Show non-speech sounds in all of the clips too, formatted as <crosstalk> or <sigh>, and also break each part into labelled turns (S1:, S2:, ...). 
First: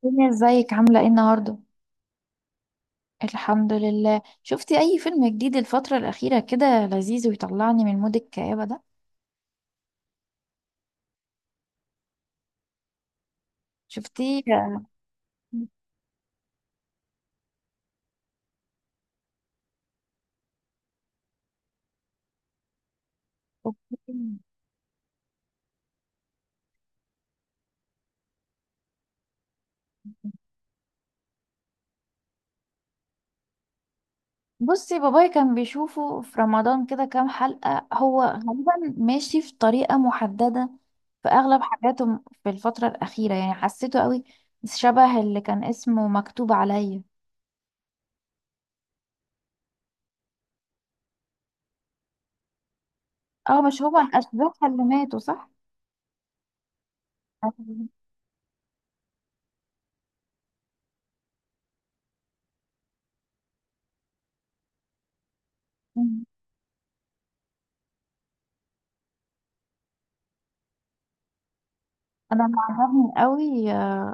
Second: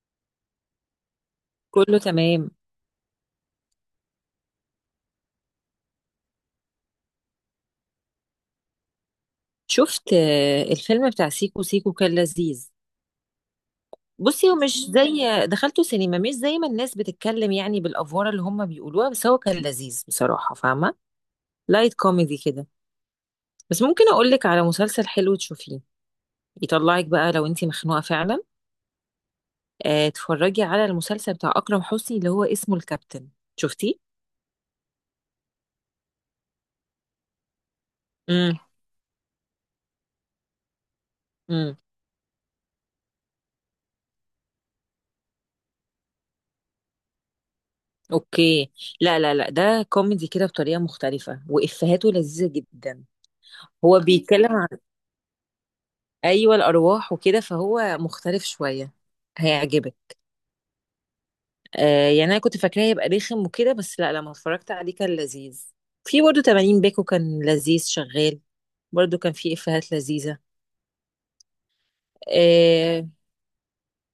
S1: فيلم ازيك عاملة ايه النهاردة؟
S2: كله تمام.
S1: الحمد لله. شفتي اي فيلم جديد الفترة الأخيرة كده لذيذ ويطلعني من مود الكآبة ده؟
S2: شفت، الفيلم بتاع سيكو سيكو كان لذيذ.
S1: شفتيه؟
S2: بصي، هو مش زي دخلته سينما مش زي ما الناس بتتكلم يعني بالافوار اللي هم بيقولوها، بس هو كان لذيذ بصراحه، فاهمه؟ لايت كوميدي كده. بس
S1: أوكي.
S2: ممكن اقول لك على مسلسل حلو تشوفيه، يطلعك بقى لو انتي مخنوقه فعلا. اتفرجي على المسلسل بتاع اكرم حسني اللي هو اسمه الكابتن. شفتيه؟
S1: بصي بابايا كان بيشوفه في رمضان كده كام حلقة، هو
S2: امم.
S1: غالبا ماشي في طريقة محددة في أغلب
S2: امم.
S1: حاجاته في الفترة الأخيرة، يعني حسيته قوي شبه اللي كان اسمه مكتوب عليا.
S2: اوكي. لا لا لا، ده كوميدي كده بطريقه مختلفه وافهاته لذيذه جدا.
S1: اه، مش هو
S2: هو
S1: الأشباح
S2: بيتكلم،
S1: اللي ماتوا صح؟
S2: ايوه، الارواح وكده،
S1: أيوة.
S2: فهو مختلف شويه. هيعجبك. آه، يعني انا كنت فاكراه هيبقى رخم وكده، بس لا، لما اتفرجت عليه كان لذيذ. في برضه 80 باكو كان لذيذ شغال، برضه كان فيه افيهات لذيذه.
S1: أنا
S2: اه.
S1: معجبني قوي،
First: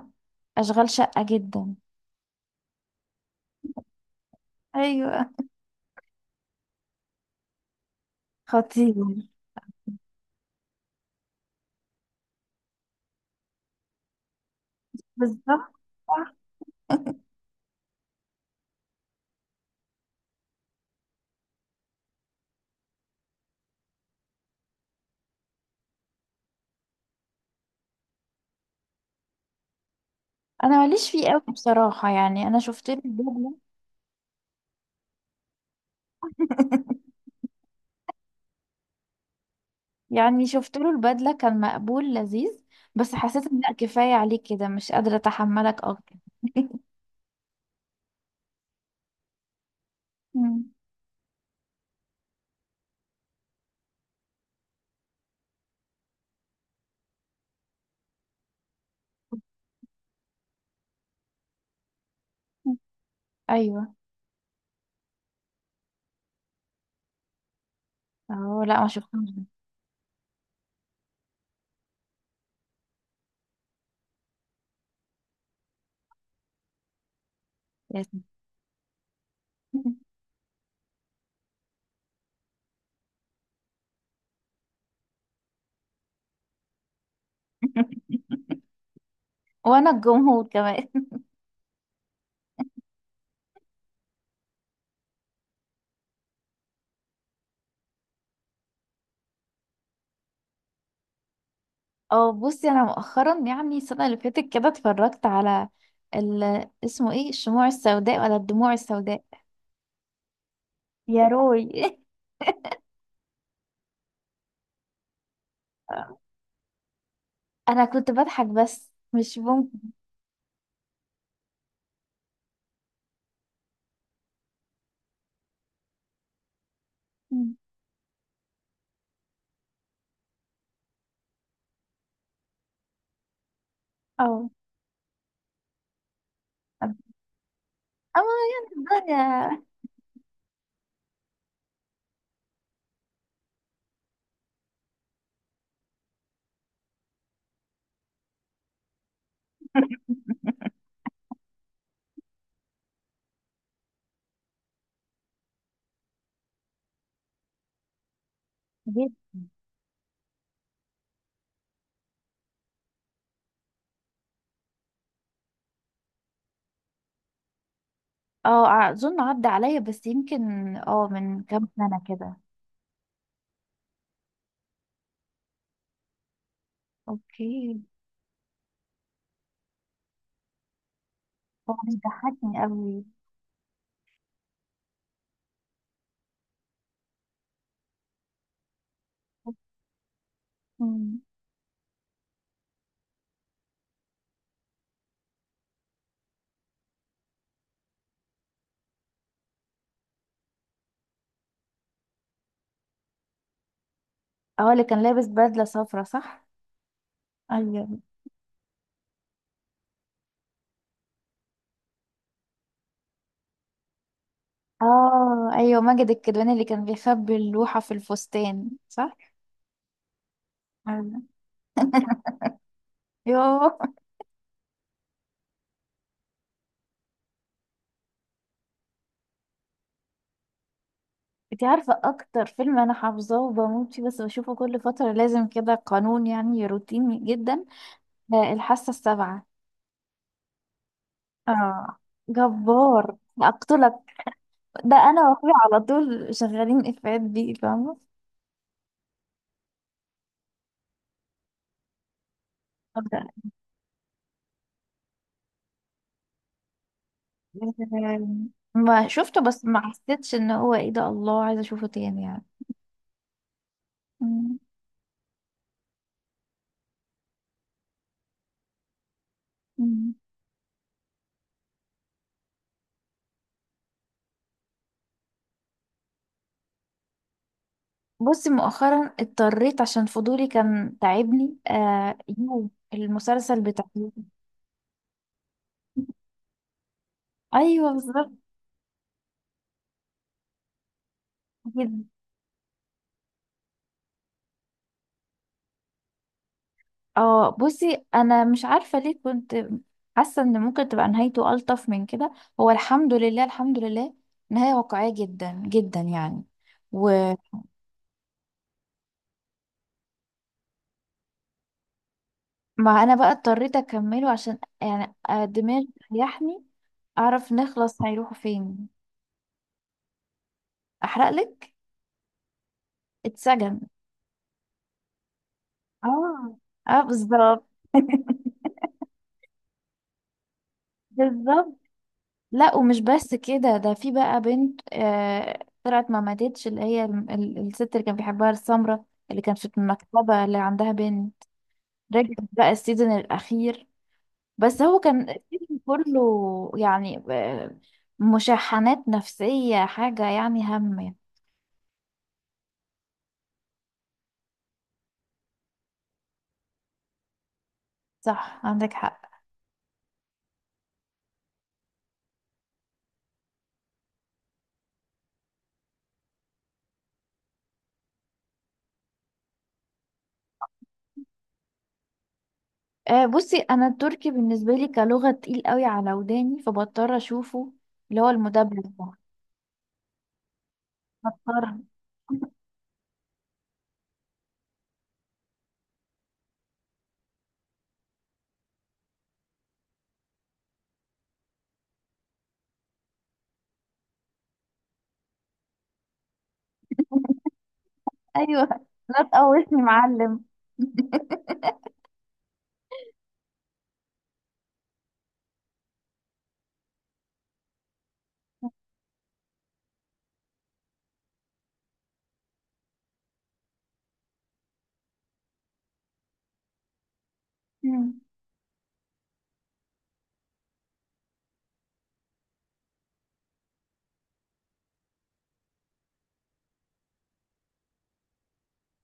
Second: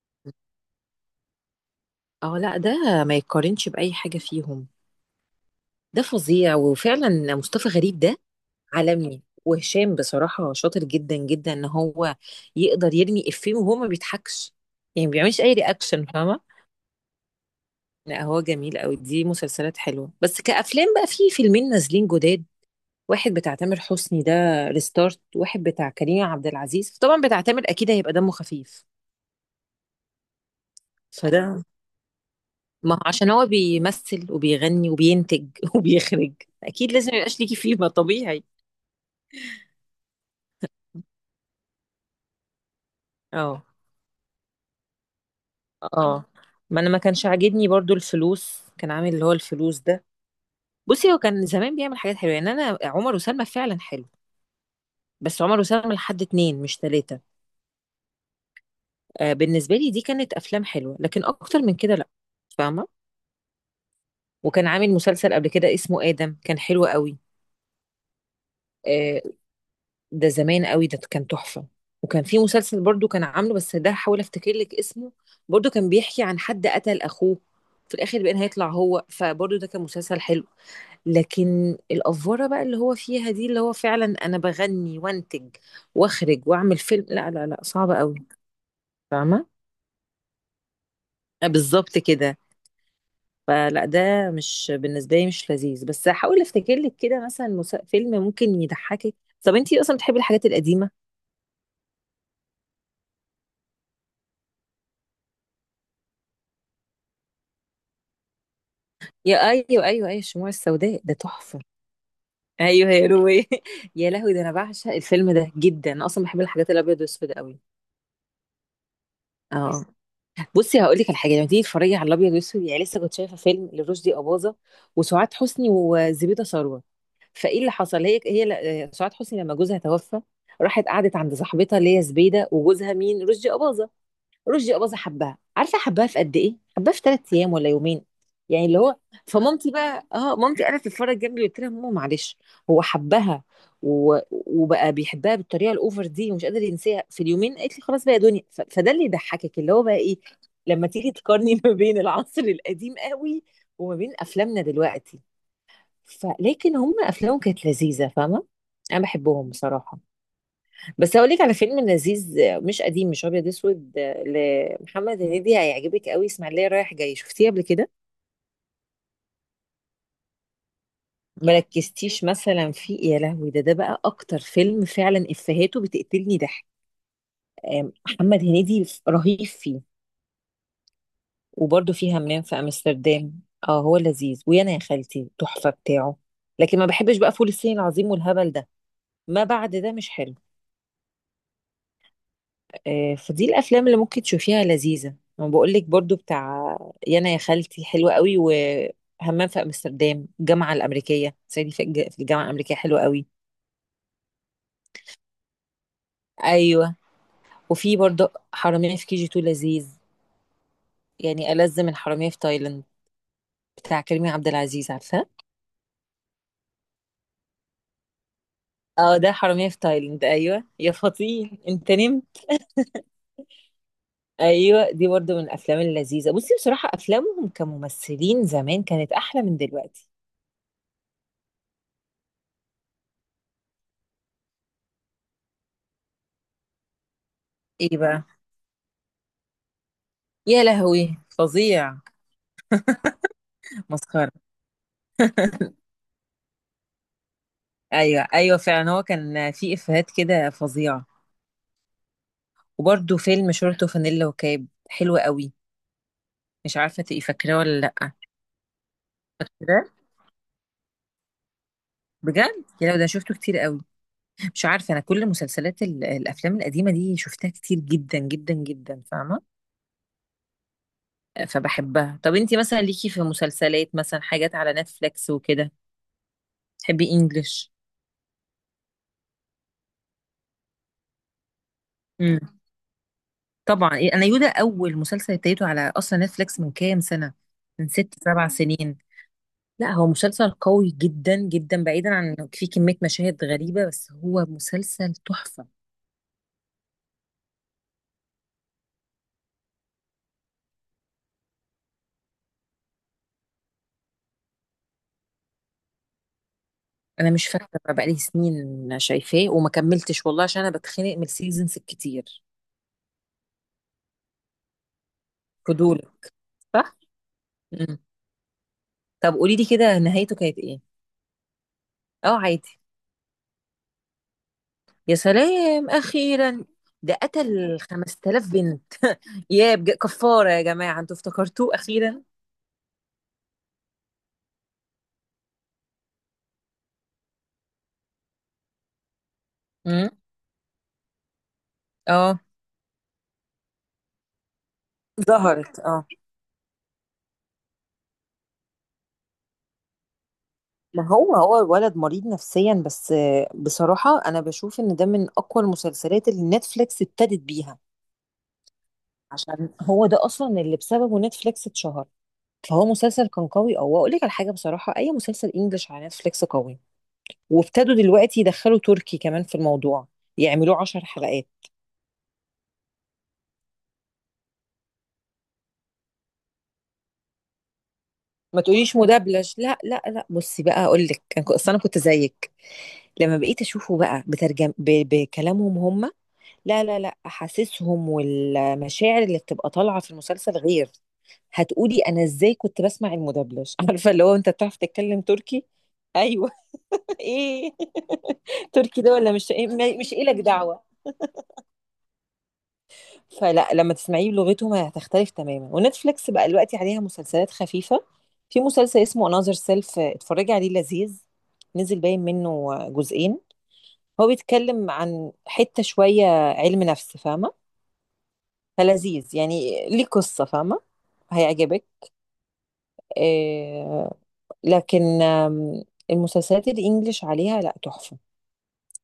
S1: أشغال شقة جدا.
S2: لا، ده ما يتقارنش باي حاجه فيهم.
S1: ايوه.
S2: ده فظيع، وفعلا مصطفى غريب ده
S1: خطير.
S2: عالمي، وهشام بصراحه شاطر جدا جدا، ان هو يقدر يرمي افيه وهو ما بيضحكش، يعني ما بيعملش اي
S1: بالظبط.
S2: رياكشن.
S1: صح.
S2: لا، هو جميل قوي، دي مسلسلات حلوه. بس كأفلام بقى في فيلمين نازلين جداد: واحد بتاع تامر حسني، ده ريستارت، واحد بتاع كريم عبد العزيز. طبعا بتاع تامر اكيد هيبقى دمه خفيف،
S1: انا ماليش فيه قوي
S2: فده،
S1: بصراحه، يعني انا شفت
S2: ما هو
S1: له
S2: عشان هو
S1: البدله.
S2: بيمثل وبيغني وبينتج <laughs> وبيخرج، اكيد لازم
S1: <laughs>
S2: يبقاش ليكي فيه ما طبيعي.
S1: يعني شفت له البدله كان مقبول لذيذ، بس حسيت ان
S2: اه.
S1: لا، كفايه عليك كده، مش قادره اتحملك اكتر.
S2: اه. ما انا ما كانش عاجبني برضو الفلوس، كان عامل اللي هو الفلوس ده.
S1: مم.
S2: بصي، هو كان زمان بيعمل حاجات حلوه، يعني انا عمر وسلمى فعلا حلو، بس عمر وسلمى لحد اتنين مش تلاته. بالنسبة لي دي كانت أفلام حلوة، لكن أكتر من كده لأ. فاهمة؟
S1: ايوه.
S2: وكان عامل مسلسل قبل كده اسمه آدم، كان حلو قوي.
S1: اه لا، ما
S2: آه،
S1: شفتهمش ده.
S2: ده زمان قوي، ده كان تحفة. وكان في مسلسل برضو كان عامله، بس ده حاول أفتكر لك اسمه، برضو كان بيحكي عن حد قتل أخوه في
S1: لازم.
S2: الآخر بقى هيطلع هو، فبرضو ده كان مسلسل حلو. لكن الأفورة بقى اللي هو فيها دي، اللي هو فعلا أنا بغني وأنتج وأخرج وأعمل فيلم، لا لا لا صعبة قوي،
S1: <laughs>
S2: فاهمة؟
S1: وانا الجمهور كمان. <laughs>
S2: بالظبط كده. فلا، ده مش بالنسبه لي مش لذيذ. بس هحاول افتكر لك كده، مثلا فيلم ممكن يضحكك. طب انتي اصلا بتحبي الحاجات القديمه.
S1: اه بصي، انا مؤخرا يعني السنه اللي فاتت كده اتفرجت على ال... اسمه ايه، الشموع السوداء ولا الدموع السوداء؟
S2: يا ايوه ايوه ايوه، الشموع السوداء ده
S1: يا
S2: تحفه.
S1: روي.
S2: ايوه يا روي <laughs> يا لهوي، ده انا بعشق الفيلم ده جدا، انا
S1: <laughs>
S2: اصلا بحب الحاجات الابيض والاسود قوي.
S1: انا كنت بضحك بس مش ممكن.
S2: اه. بصي، هقول لك على حاجه: لما تيجي تتفرجي على الابيض والاسود، يعني لسه كنت شايفه فيلم لرشدي اباظه وسعاد حسني وزبيده ثروت،
S1: مم.
S2: فايه اللي حصل، سعاد حسني لما جوزها توفى راحت قعدت عند صاحبتها اللي هي زبيده، وجوزها مين؟ رشدي اباظه.
S1: اه
S2: رشدي أباظة حبها، عارفه حبها في قد ايه؟ حبها في 3 ايام ولا يومين،
S1: اه،
S2: يعني اللي
S1: يعني
S2: هو،
S1: الدنيا.
S2: فمامتي بقى، مامتي قاعده تتفرج جنبي، قلت لها ماما معلش، هو حبها. و... وبقى بيحبها بالطريقه الاوفر دي ومش قادر ينساها في اليومين، قالت لي خلاص بقى يا دنيا. ف... فده اللي يضحكك، اللي هو بقى ايه، لما تيجي تقارني <laughs> ما بين العصر القديم قوي وما بين افلامنا دلوقتي. فلكن هم افلامهم كانت لذيذه، فاهمه؟ انا
S1: جد. <laughs>
S2: بحبهم بصراحه. بس هقول لك على فيلم لذيذ، مش قديم مش ابيض اسود، لمحمد هنيدي، هيعجبك قوي: اسماعيليه رايح جاي، شفتيه قبل كده؟
S1: اه اظن عدى عليا، بس يمكن اه من كام سنة
S2: مركزتيش
S1: كده.
S2: مثلا فيه؟ يا لهوي، ده بقى اكتر فيلم فعلا افهاته بتقتلني ضحك.
S1: اوكي.
S2: محمد هنيدي رهيب فيه.
S1: هو
S2: وبرده
S1: مش
S2: فيه همام في
S1: ضحكني قوي.
S2: امستردام. اه، هو لذيذ. ويانا يا خالتي تحفه بتاعه. لكن ما بحبش بقى فول الصين العظيم والهبل ده، ما بعد ده مش حلو.
S1: مم.
S2: فدي الافلام اللي ممكن تشوفيها لذيذه. انا بقول لك برضو بتاع يانا يا خالتي حلوه قوي، وهمام في امستردام، الجامعه الامريكيه، صعيدي في الجامعه الامريكيه حلوه قوي.
S1: اه، اللي كان لابس بدلة صفرا صح؟
S2: ايوه.
S1: ايوه.
S2: وفي برضو حراميه في كي جي 2 لذيذ، يعني ألذ من حراميه في تايلاند، بتاع كريم عبد العزيز، عارفاه؟
S1: اه ايوه، ماجد الكدواني اللي كان بيخبي اللوحة في الفستان صح؟
S2: اه، ده حراميه في تايلاند، ايوه، يا
S1: ايوه.
S2: فطين انت نمت.
S1: يوه.
S2: ايوه، دي برضو من الافلام اللذيذه. بصي بصراحه افلامهم كممثلين زمان كانت احلى من دلوقتي.
S1: انت عارفة اكتر فيلم انا حافظاه وبموت فيه؟ بس بشوفه كل فترة لازم، كده قانون، يعني روتيني جدا،
S2: ايه بقى؟
S1: الحاسة السابعة.
S2: يا لهوي فظيع.
S1: اه، جبار اقتلك،
S2: مسخره.
S1: ده انا واخويا على طول شغالين افيهات بيه، فاهمة؟
S2: ايوه ايوه، فعلا هو كان في افيهات كده فظيعه.
S1: طب
S2: وبرده
S1: ده
S2: فيلم شورت وفانيلا وكاب حلو قوي، مش عارفه تبقي فاكراه ولا لا.
S1: ما شفته، بس
S2: فاكراه
S1: ما حسيتش ان هو ايه ده، الله عايزة اشوفه تاني يعني.
S2: بجد، يا لو ده شفته كتير قوي.
S1: مم.
S2: مش عارفه، انا كل مسلسلات الافلام القديمه دي شفتها كتير جدا جدا جدا، فاهمه؟
S1: مم.
S2: فبحبها. طب انتي مثلا ليكي في مسلسلات، مثلا حاجات على نتفليكس وكده؟ تحبي انجلش؟
S1: بصي مؤخرا اضطريت عشان فضولي كان تعبني،
S2: امم.
S1: يو، المسلسل بتاع <laughs>
S2: طبعا،
S1: يو.
S2: انا يودا اول مسلسل ابتديته على اصلا نتفليكس من كام سنه، من
S1: ايوه
S2: ست
S1: بالظبط.
S2: سبع سنين لا، هو مسلسل قوي جدا جدا، بعيدا عن انه فيه كمية مشاهد غريبة، بس هو مسلسل تحفة.
S1: اه بصي انا مش عارفه ليه، كنت حاسه ان ممكن تبقى نهايته الطف من كده. هو الحمد لله، الحمد لله، نهايه واقعيه جدا جدا يعني،
S2: انا
S1: ومع.
S2: مش فاكرة بقى، بقالي سنين شايفاه وما كملتش والله، عشان انا بتخنق من السيزونز الكتير.
S1: انا بقى اضطريت اكمله عشان يعني، دماغي
S2: فضول،
S1: تريحني،
S2: صح؟
S1: اعرف
S2: مم.
S1: نخلص هيروحوا فين.
S2: طب قولي لي كده، نهايته كانت ايه؟
S1: احرق لك.
S2: اه عادي.
S1: اتسجن.
S2: يا سلام،
S1: اه
S2: اخيرا.
S1: اه
S2: ده
S1: بالظبط.
S2: قتل
S1: <laughs>
S2: 5,000 بنت. كفارة يا جماعة، انتوا افتكرتوه
S1: بالظبط،
S2: اخيرا؟
S1: لا ومش بس كده، ده في بقى بنت، طلعت ما ماتتش، اللي هي الست اللي كان بيحبها السمرة، اللي كانت في
S2: مم.
S1: المكتبة اللي عندها بنت، رجعت
S2: اه.
S1: بقى السيزون الأخير. بس هو كان
S2: ظهرت،
S1: السيزون
S2: اه.
S1: كله، يعني مشاحنات نفسية، حاجة يعني هم
S2: ما
S1: يعني.
S2: هو هو الولد مريض نفسيا بس. بصراحة أنا بشوف إن ده من أقوى المسلسلات اللي نتفليكس ابتدت بيها،
S1: صح، عندك حق.
S2: عشان هو ده أصلا اللي بسببه نتفليكس اتشهر. فهو مسلسل كان قوي. أو أقول لك على حاجة بصراحة: أي مسلسل إنجلش على نتفليكس قوي، وابتدوا دلوقتي يدخلوا تركي كمان في الموضوع، يعملوه 10 حلقات.
S1: آه، بصي أنا التركي بالنسبة لي كلغة تقيل قوي على وداني، فبضطر أشوفه، اللي هو
S2: ما
S1: المدبلج
S2: تقوليش
S1: ده،
S2: مدبلج، لا لا لا. بصي بقى، أقول لك، أنا
S1: بضطر.
S2: أصل
S1: <laughs>
S2: أنا كنت زيك، لما بقيت أشوفه بقى بترجم، ب... بكلامهم هم، لا لا لا، احاسيسهم والمشاعر اللي بتبقى طالعه في المسلسل غير. هتقولي انا ازاي كنت بسمع المدبلج <laughs> عارفه اللي هو انت بتعرف تتكلم تركي. ايوه <laughs> ايه
S1: أيوه،
S2: تركي ده
S1: لا
S2: ولا مش إيه؟
S1: تقوصني
S2: مش إلك
S1: معلم.
S2: دعوه. فلا، لما تسمعيه بلغتهم هتختلف تماما. ونتفليكس بقى دلوقتي عليها مسلسلات خفيفه، في مسلسل اسمه انذر سيلف، اتفرجي عليه لذيذ، نزل باين منه جزئين، هو بيتكلم عن حته شويه علم نفس، فاهمه؟
S1: <laughs>
S2: فلذيذ يعني، ليه قصة، فاهمة؟ هيعجبك. آه. لكن المسلسلات الإنجليش عليها لا تحفة.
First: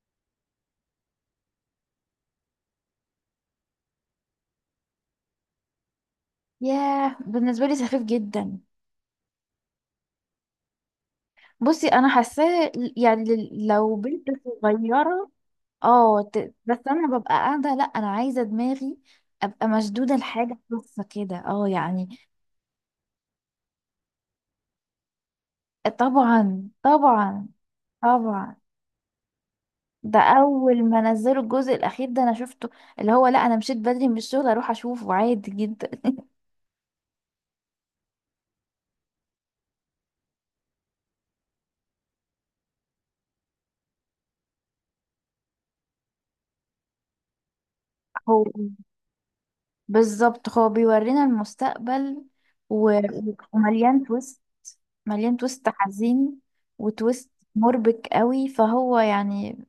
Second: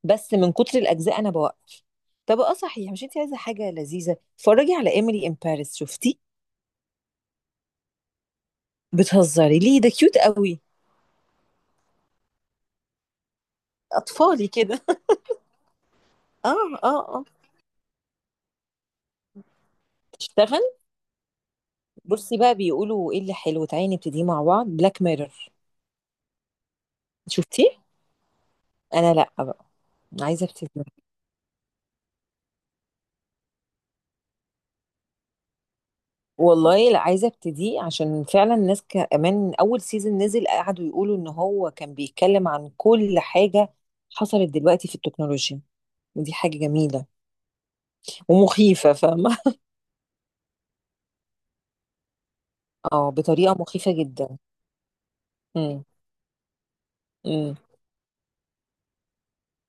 S2: بس من كتر الأجزاء أنا بوقف. طب اه صحيح، مش انت عايزة حاجة لذيذة؟ اتفرجي على إيميلي إن باريس، شفتي؟
S1: ياه، بالنسبة لي سخيف جدا.
S2: بتهزري ليه؟ ده كيوت قوي.
S1: بصي انا حاساه، يعني لو بنت
S2: أطفالي كده <laughs>
S1: صغيرة، اه،
S2: اه.
S1: بس انا
S2: اه. اه.
S1: ببقى قاعدة، لا انا عايزة دماغي ابقى مشدودة لحاجة
S2: اشتغل.
S1: خاصة كده، اه يعني.
S2: بصي بقى، بيقولوا ايه اللي حلو، تعالي نبتدي مع بعض بلاك ميرور،
S1: طبعا طبعا.
S2: شفتيه؟
S1: طبعا،
S2: أنا لا بقى،
S1: ده
S2: عايزة ابتدي.
S1: اول ما نزلوا الجزء الاخير ده انا شفته، اللي هو لا، انا مشيت بدري من الشغل اروح اشوفه عادي جدا.
S2: والله لا، عايزه ابتديه، عشان فعلا الناس كمان اول سيزون نزل قعدوا يقولوا ان هو كان بيتكلم عن كل حاجه حصلت دلوقتي في التكنولوجيا. ودي حاجه جميله
S1: هو
S2: ومخيفه، فاهمه؟
S1: بالظبط، هو بيورينا المستقبل،
S2: <laughs>
S1: و-
S2: اه، بطريقه مخيفه
S1: ومليان
S2: جدا.
S1: تويست، مليان تويست
S2: امم.
S1: حزين، وتويست
S2: امم.
S1: مربك قوي، فهو يعني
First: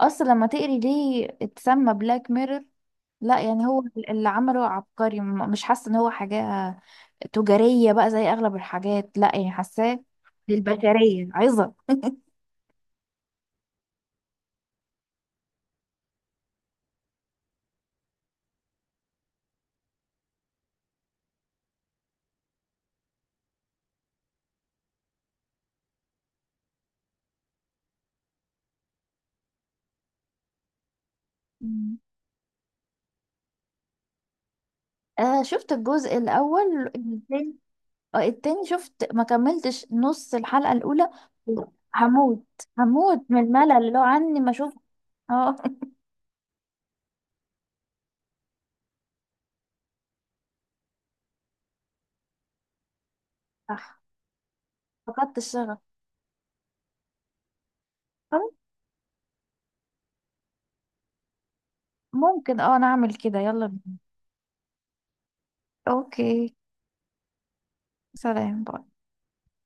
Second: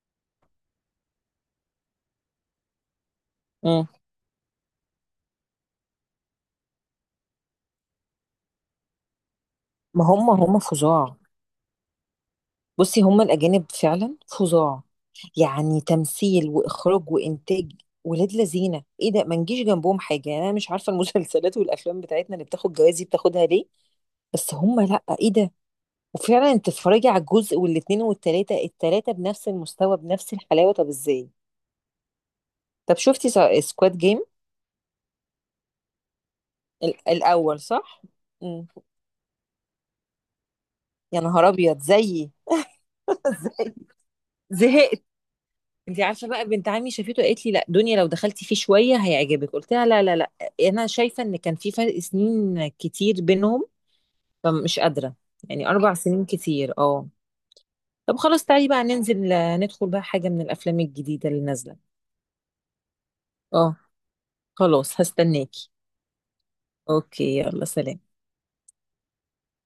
S1: اصلا لما تقري ليه اتسمى بلاك ميرور، لا يعني هو
S2: امم.
S1: اللي عمله عبقري، مش حاسه ان هو حاجه تجاريه بقى زي اغلب الحاجات، لا يعني حاساه
S2: ما هم هم فظاع.
S1: للبشريه عظه.
S2: بصي هم الاجانب فعلا فظاع، يعني تمثيل واخراج وانتاج، ولاد لذينه، ايه ده، ما نجيش جنبهم حاجه. يعني انا مش عارفه المسلسلات والافلام بتاعتنا اللي بتاخد جوائز دي بتاخدها ليه، بس هم لا، ايه ده! وفعلا انت تتفرجي على الجزء والاتنين والتلاتة، التلاتة بنفس المستوى بنفس الحلاوة، طب ازاي؟
S1: مم.
S2: طب شفتي سكواد جيم؟
S1: آه، شفت الجزء الأول.
S2: الاول صح.
S1: التاني
S2: مم.
S1: شفت، ما كملتش نص الحلقة الأولى.
S2: يا نهار ابيض زيي
S1: هموت،
S2: <laughs>
S1: هموت من الملل لو عني ما أشوف.
S2: زهقت.
S1: اه. <laughs>
S2: انت عارفه بقى بنت عمي شافته قالت لي لا دنيا، لو دخلتي فيه شويه هيعجبك. قلت لها لا لا لا، انا شايفه ان كان في فرق سنين كتير بينهم،
S1: صح،
S2: فمش قادره،
S1: فقدت
S2: يعني
S1: الشغف.
S2: 4 سنين كتير، اه. طب خلاص، تعالي بقى ننزل، ندخل بقى حاجه من الافلام الجديده اللي نازله.
S1: ممكن، اه نعمل كده، يلا
S2: اه
S1: بينا.
S2: خلاص، هستناكي.
S1: اوكي.
S2: اوكي يلا، سلام.
S1: سلام باي.